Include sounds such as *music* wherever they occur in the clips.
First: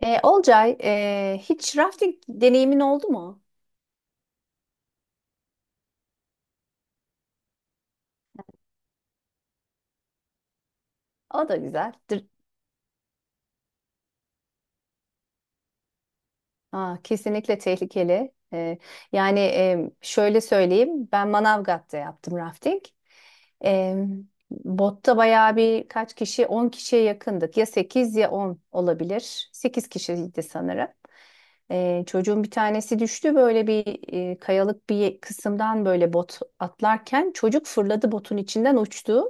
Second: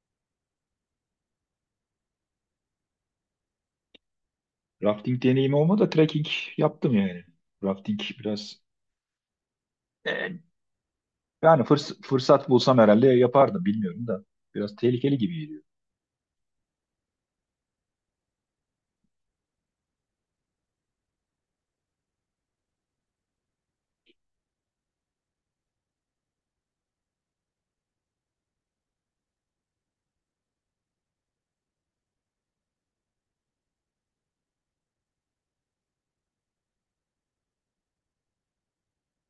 Olcay, hiç rafting deneyimin oldu mu? Rafting deneyimi olmadı da trekking yaptım yani. Rafting biraz e, O da yani güzeldir. fırsat bulsam herhalde yapardım bilmiyorum da. Biraz tehlikeli gibi geliyor. Aa, kesinlikle tehlikeli. Şöyle söyleyeyim, ben Manavgat'ta yaptım rafting. E, Botta bayağı bir kaç kişi, 10 kişiye yakındık. Ya 8 ya 10 olabilir. 8 kişiydi sanırım. Çocuğun bir tanesi düştü böyle bir kayalık bir kısımdan böyle bot atlarken çocuk fırladı botun içinden uçtu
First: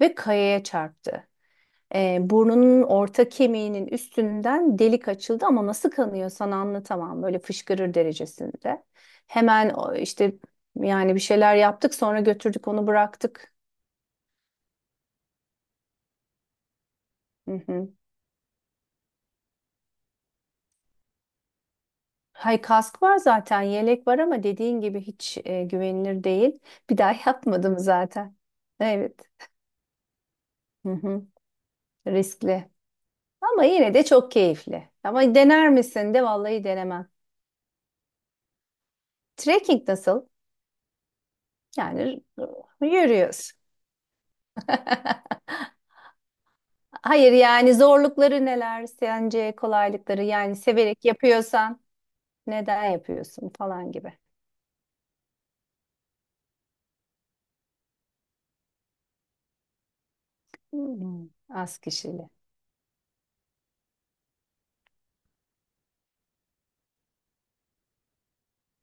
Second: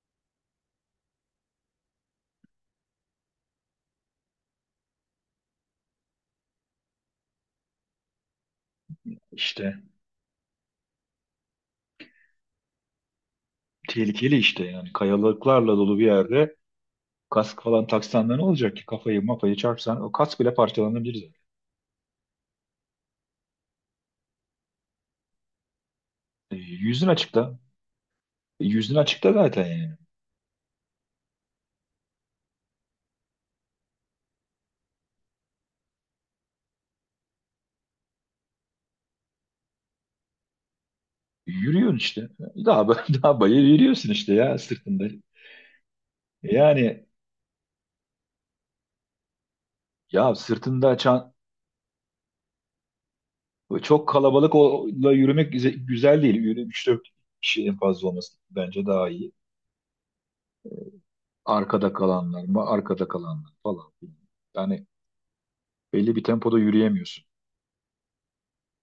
ve kayaya çarptı. Burnunun orta kemiğinin üstünden delik açıldı ama nasıl kanıyor sana anlatamam. Böyle fışkırır derecesinde. Hemen İşte işte yani bir şeyler yaptık sonra götürdük onu bıraktık. tehlikeli işte yani kayalıklarla dolu bir yerde Hı kask falan hı. taksan da ne olacak ki kafayı mafayı çarpsan o kask bile parçalanabilir zaten. Hay kask var zaten yelek var ama dediğin gibi hiç güvenilir değil. Bir Yüzün daha *laughs* açıkta. yapmadım zaten. Yüzün Evet. açıkta zaten yani. Hı hı. Riskli. Ama yine de çok keyifli. Ama dener misin de vallahi denemem. Trekking nasıl? Yürüyorsun Yani işte. Daha, *laughs* daha yürüyoruz. bayır yürüyorsun işte ya sırtında. *laughs* Yani Hayır yani zorlukları neler sence kolaylıkları ya yani sırtında severek çan, yapıyorsan neden yapıyorsun falan çok gibi. kalabalıkla yürümek güzel değil. Yürü üç dört kişi en fazla olması bence daha iyi. Hmm, az Arkada kişili. kalanlar mı? Arkada kalanlar falan filan. Yani belli bir tempoda yürüyemiyorsun.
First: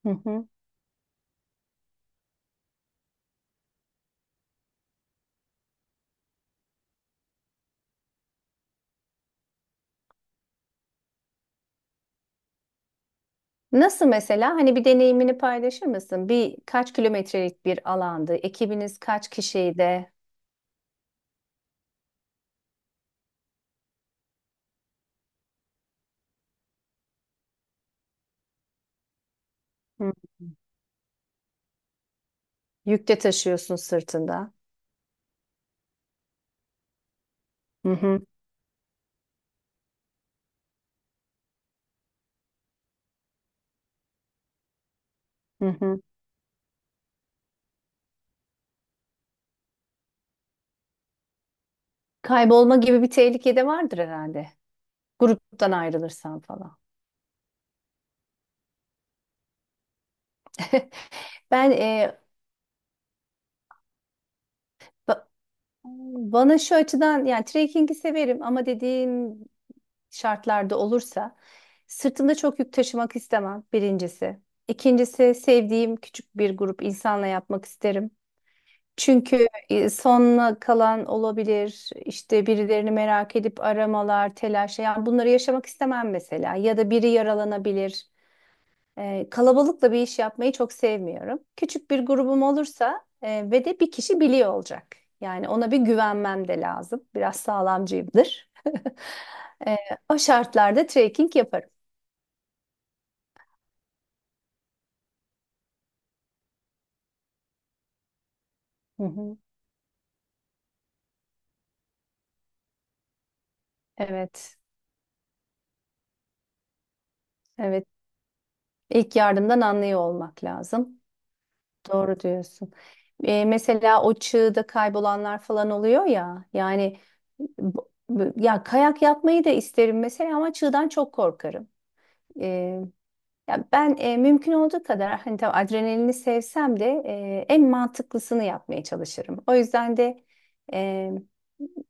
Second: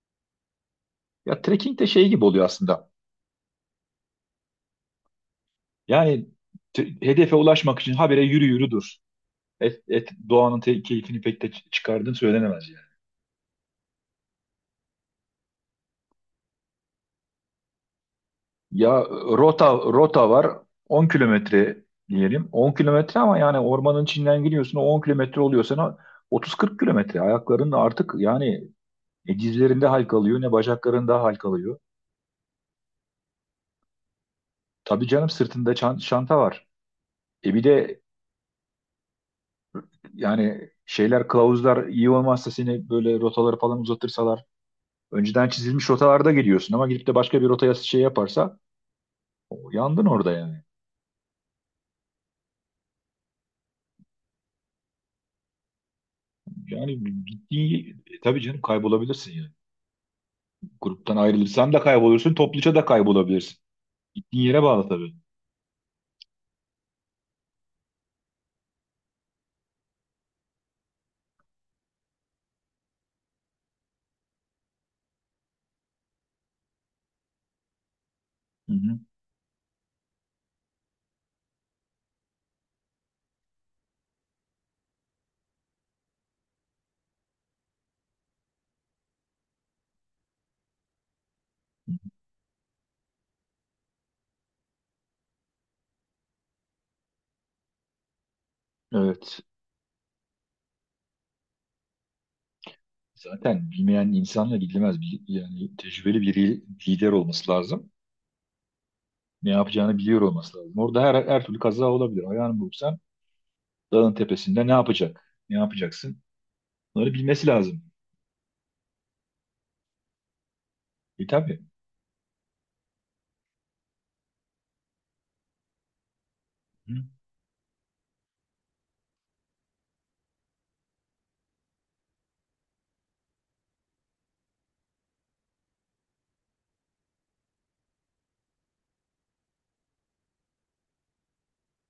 Hı hı. Ya trekking de şey gibi oluyor aslında. Yani hedefe ulaşmak için habire yürü yürü dur. Doğanın keyfini pek de çıkardığın söylenemez yani. Nasıl mesela hani bir deneyimini paylaşır mısın? Bir kaç kilometrelik bir alandı. Ya Ekibiniz kaç rota kişiydi de rota var, 10 km diyelim. 10 km ama yani ormanın içinden giriyorsun, o 10 km oluyor sana 30-40 kilometre, ayakların artık yani. Ne dizlerinde hı, halkalıyor ne bacaklarında halkalıyor. yükte taşıyorsun sırtında. Tabii canım, sırtında çanta var. E bir Hı de hı, yani şeyler, kılavuzlar iyi olmazsa, seni böyle rotaları falan uzatırsalar. Önceden hı çizilmiş hı. rotalarda gidiyorsun ama gidip de başka bir rotaya şey yaparsa, o, yandın orada yani. Kaybolma gibi bir tehlike de vardır herhalde. Gruptan ayrılırsan falan. Yani tabii canım, kaybolabilirsin yani. Gruptan *laughs* Ben ayrılırsan da e, kaybolursun, topluca da kaybolabilirsin. Gittiğin yere bağlı tabii. ba- Bana şu açıdan yani trekking'i severim ama dediğim şartlarda olursa sırtımda çok yük taşımak istemem birincisi. İkincisi sevdiğim küçük bir grup insanla yapmak isterim. Hı hı. Çünkü sonuna kalan olabilir, işte birilerini merak edip aramalar, telaş, yani bunları yaşamak istemem mesela. Ya da biri yaralanabilir. Kalabalıkla bir iş yapmayı çok sevmiyorum. Küçük bir grubum olursa ve de bir kişi biliyor olacak. Yani ona bir güvenmem de lazım. Biraz sağlamcıyımdır. Evet. E, O şartlarda trekking yaparım. Zaten bilmeyen insanla gidilmez. Yani tecrübeli bir lider olması lazım. Hı hı. Ne yapacağını biliyor olması lazım. Orada her, her türlü kaza olabilir. Ayağını burksan dağın Evet, tepesinde ne yapacak? Ne yapacaksın? Bunları bilmesi lazım. evet. İlk yardımdan anlıyor olmak lazım. Tabii. Doğru diyorsun. Mesela o çığda kaybolanlar falan oluyor ya. Hı. Yani ya kayak yapmayı da isterim mesela ama çığdan çok korkarım. E, Ya ben mümkün olduğu kadar hani tabii adrenalini sevsem de en mantıklısını yapmaya çalışırım. O yüzden de e,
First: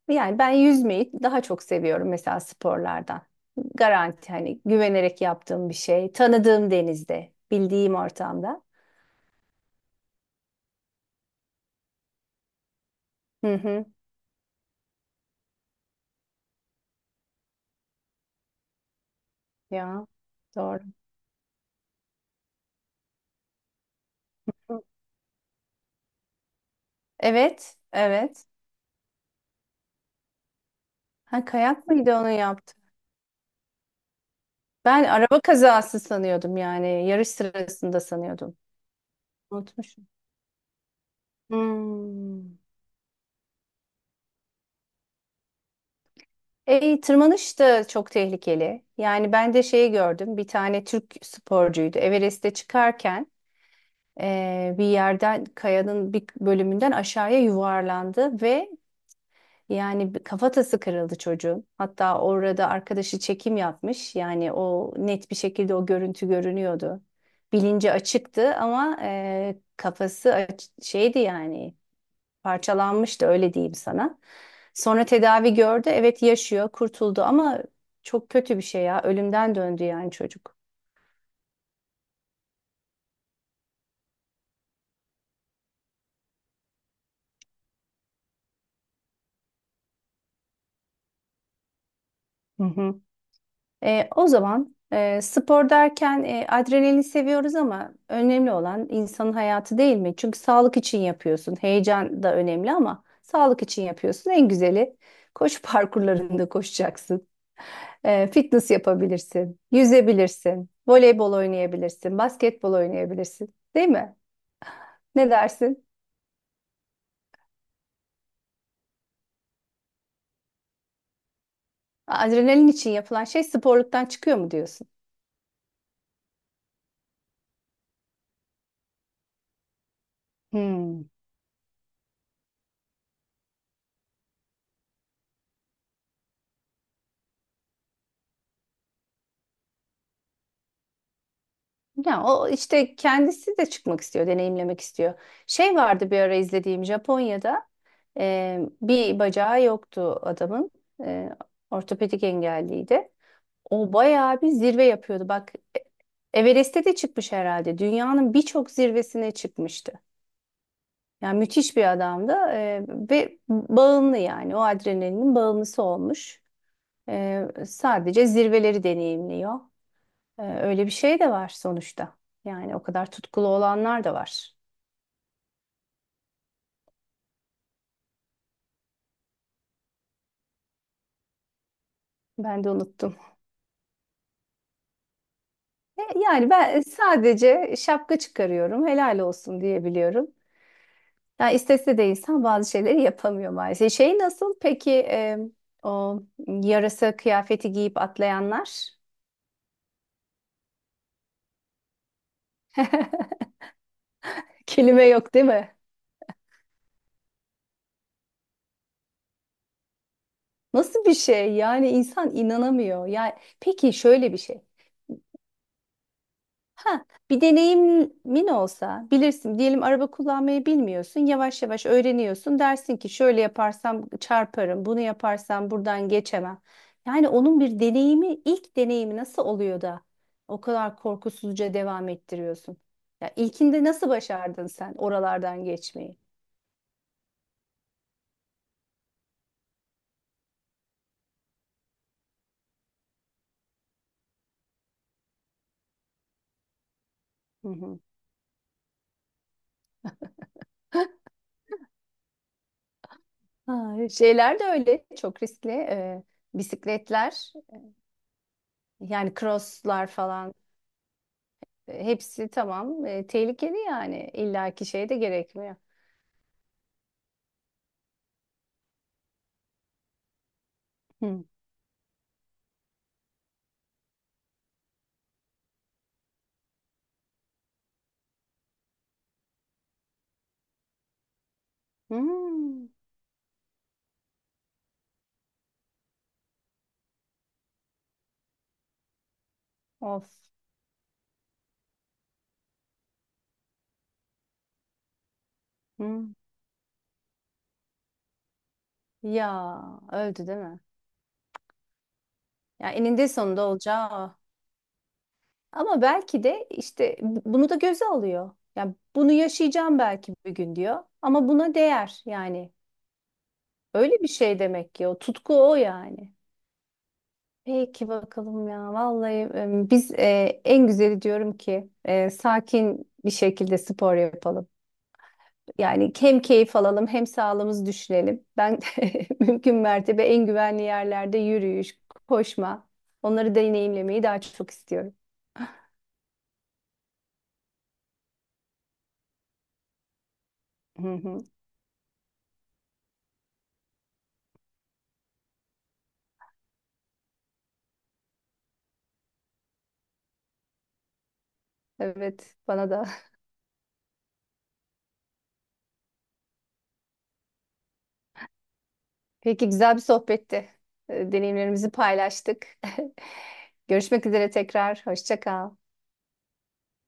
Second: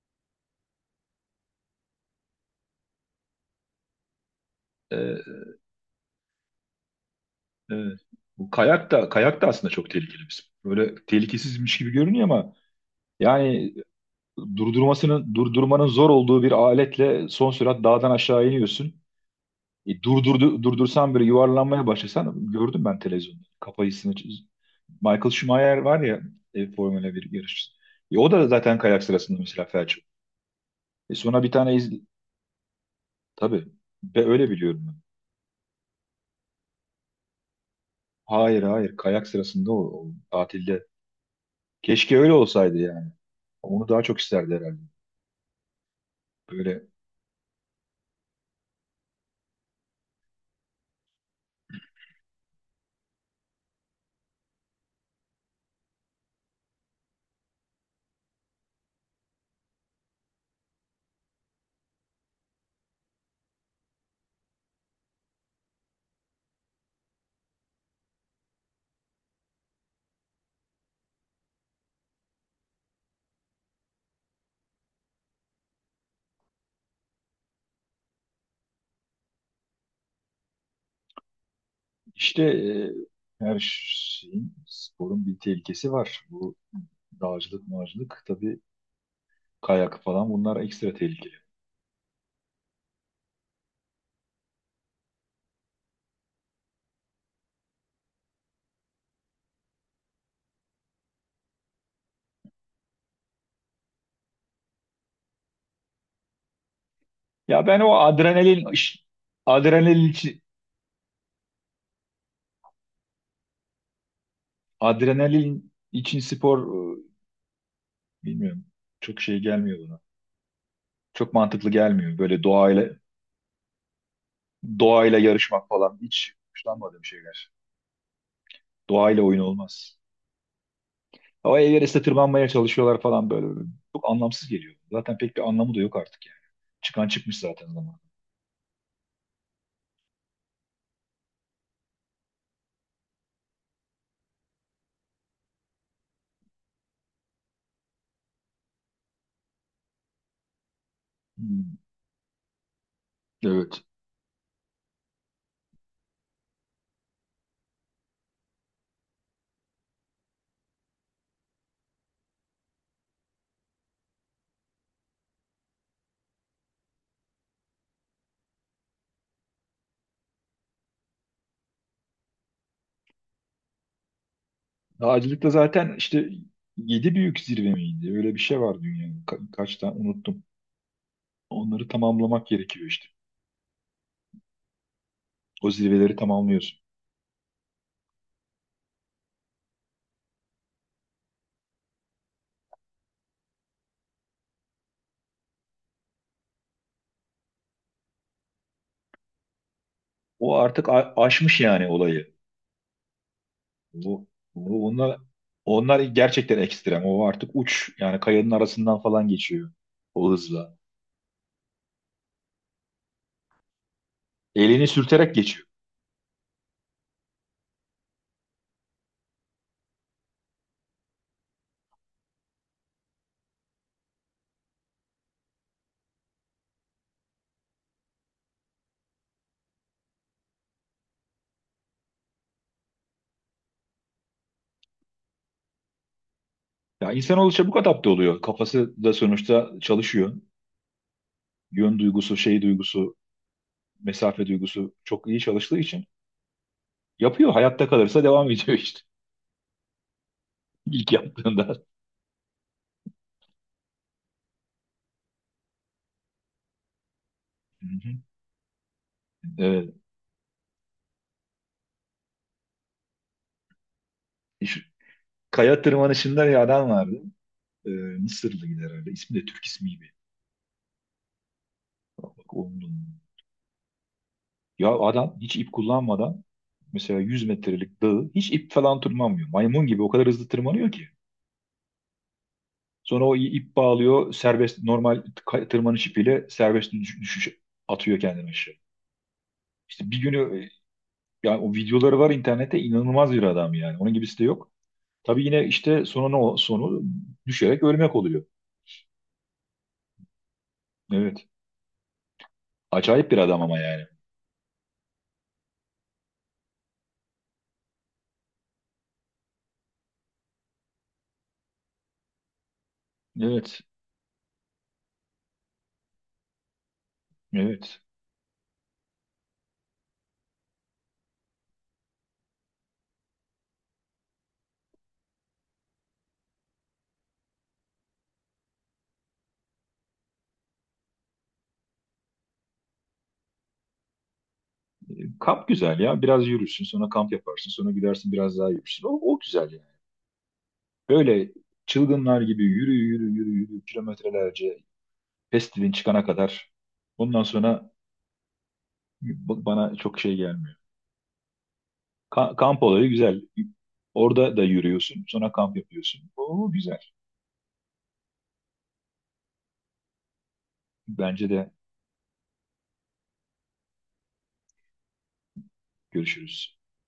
yani ben yüzmeyi daha çok seviyorum mesela sporlardan. Garanti hani Ee, güvenerek yaptığım bir şey, tanıdığım denizde, bildiğim evet. Bu ortamda. kayak da kayak da aslında çok tehlikeli bir spor. Böyle tehlikesizmiş gibi görünüyor ama Hı yani hı. durdurmasının durdurmanın zor olduğu bir aletle son sürat dağdan aşağı iniyorsun. Ya doğru. Durdursan böyle yuvarlanmaya başlasan, gördüm ben televizyonda. Michael Schumacher var ya, Formula 1 yarışçısı. Evet, O evet. da zaten kayak sırasında mesela felç. E, sonra Ha, bir tane kayak iz... mıydı onu yaptı? Tabii. Ve öyle biliyorum ben. Ben araba kazası sanıyordum yani yarış sırasında sanıyordum. Hayır hayır, kayak sırasında, Unutmuşum. o tatilde. Keşke öyle Hmm. olsaydı yani. Onu daha çok isterdi herhalde. Böyle E, tırmanış da çok tehlikeli. Yani ben de şeyi gördüm. Bir tane Türk sporcuydu. Everest'te çıkarken bir yerden kayanın bir bölümünden aşağıya yuvarlandı ve yani bir kafatası kırıldı çocuğun. Hatta orada arkadaşı çekim yapmış. Yani o net bir şekilde o görüntü görünüyordu. Bilinci açıktı ama kafası şeydi yani parçalanmıştı öyle diyeyim sana. Sonra tedavi gördü. Evet yaşıyor, kurtuldu ama çok kötü bir şey ya. Ölümden döndü yani çocuk. işte e, her şeyin, sporun bir tehlikesi var. Bu dağcılık mağcılık tabii, kayak falan, bunlar ekstra tehlikeli. Hı hı. O zaman spor derken adrenalin seviyoruz ama önemli olan insanın hayatı değil mi? Çünkü sağlık için yapıyorsun. Heyecan da önemli ama sağlık için yapıyorsun. En güzeli koşu *laughs* parkurlarında koşacaksın. Ya ben Fitness yapabilirsin, adrenalin için yüzebilirsin, voleybol oynayabilirsin, basketbol oynayabilirsin. Değil mi? Ne dersin? Spor e, bilmiyorum. Çok şey gelmiyor bana. Çok mantıklı gelmiyor. Böyle Adrenalin için yapılan şey sporluktan çıkıyor mu diyorsun? doğayla yarışmak falan hiç hoşlanmadığım şeyler. Doğayla oyun olmaz. Hmm. Ama Everest'e tırmanmaya çalışıyorlar falan böyle. Çok anlamsız geliyor. Zaten pek bir anlamı da yok artık yani. Çıkan çıkmış zaten zaman. Ya o işte kendisi de çıkmak istiyor, deneyimlemek istiyor. Şey vardı bir ara izlediğim Japonya'da bir bacağı yoktu adamın. E, Hmm, Ortopedik engelliydi. evet. O bayağı bir zirve yapıyordu. Bak, Everest'e de çıkmış herhalde. Dünyanın birçok zirvesine çıkmıştı. Yani müthiş bir adamdı ve bağımlı yani o adrenalinin bağımlısı olmuş. Sadece zirveleri deneyimliyor. Öyle bir şey de var sonuçta. Yani o kadar tutkulu olanlar da var. Dağcılıkta zaten işte yedi büyük zirve miydi? Öyle bir şey var dünyada. Kaç tane unuttum. Onları tamamlamak Ben de gerekiyor işte. unuttum. O zirveleri E, yani ben tamamlıyorsun. e, sadece şapka çıkarıyorum, helal olsun diyebiliyorum. Yani istese de insan bazı şeyleri yapamıyor maalesef. Şey nasıl? Peki o yarasa kıyafeti giyip atlayanlar? O artık aşmış yani olayı. Bu, *laughs* bu Kelime onlar, yok değil mi? onlar gerçekten ekstrem. O artık uç. Yani kayanın arasından falan geçiyor o hızla. Nasıl bir şey? Yani insan inanamıyor. Yani peki şöyle bir şey. Elini sürterek geçiyor. Ha, bir deneyimin olsa bilirsin diyelim araba kullanmayı bilmiyorsun yavaş yavaş öğreniyorsun dersin ki şöyle yaparsam çarparım bunu yaparsam buradan geçemem. Yani onun bir deneyimi ilk deneyimi nasıl oluyor da o kadar korkusuzca devam ettiriyorsun. Ya ilkinde nasıl başardın sen oralardan geçmeyi? Ya insanoğlu çabuk adapte oluyor. Kafası da sonuçta çalışıyor. Yön duygusu, şey duygusu, mesafe duygusu çok iyi çalıştığı için yapıyor. Hı Hayatta hı. kalırsa devam ediyor işte. *laughs* İlk yaptığında. Ha, şeyler de öyle çok riskli bisikletler Hı hı. yani Evet. crosslar falan. Hepsi tamam. Tehlikeli yani. Şu İllaki şey de gerekmiyor. kaya tırmanışında bir adam vardı. Mısırlı gider herhalde. İsmi de Türk ismi gibi. Hı. Bak, onun da, ya adam hiç ip kullanmadan mesela 100 metrelik dağı hiç ip falan tırmanmıyor. Maymun gibi o kadar hızlı tırmanıyor ki. Hmm. Sonra o ip bağlıyor, serbest normal tırmanış ipiyle serbest düşüş, atıyor kendini aşağı. İşte Of. Yani o videoları var internette, inanılmaz bir adam yani. Onun gibisi de yok. Tabii yine işte Hı. sonu ne, sonu düşerek ölmek oluyor. Ya öldü değil mi? Evet. Ya eninde Acayip bir adam sonunda ama yani. olacağı o. Ama belki de işte bunu da göze alıyor. Yani bunu yaşayacağım belki bir gün diyor. Ama buna değer yani. Evet. Öyle bir şey demek ki o tutku o yani. Evet. Peki bakalım ya. Vallahi biz en güzeli diyorum ki sakin bir şekilde spor yapalım. Yani hem keyif alalım hem sağlığımızı düşünelim. Ben *laughs* mümkün mertebe en güvenli yerlerde yürüyüş, koşma, onları deneyimlemeyi daha çok istiyorum. Kamp güzel ya. Biraz yürürsün, sonra kamp yaparsın, sonra gidersin biraz daha yürürsün. O, o güzel yani. Hı hı. Böyle çılgınlar gibi yürü yürü yürü yürü kilometrelerce, festivalin çıkana kadar. Ondan sonra bana çok şey gelmiyor. Evet, Kamp bana da. olayı güzel. Orada da yürüyorsun. Sonra kamp yapıyorsun. Oo güzel. Peki güzel bir sohbetti. Bence de. Deneyimlerimizi paylaştık. *laughs* Görüşmek üzere tekrar. Hoşça kal. Görüşürüz.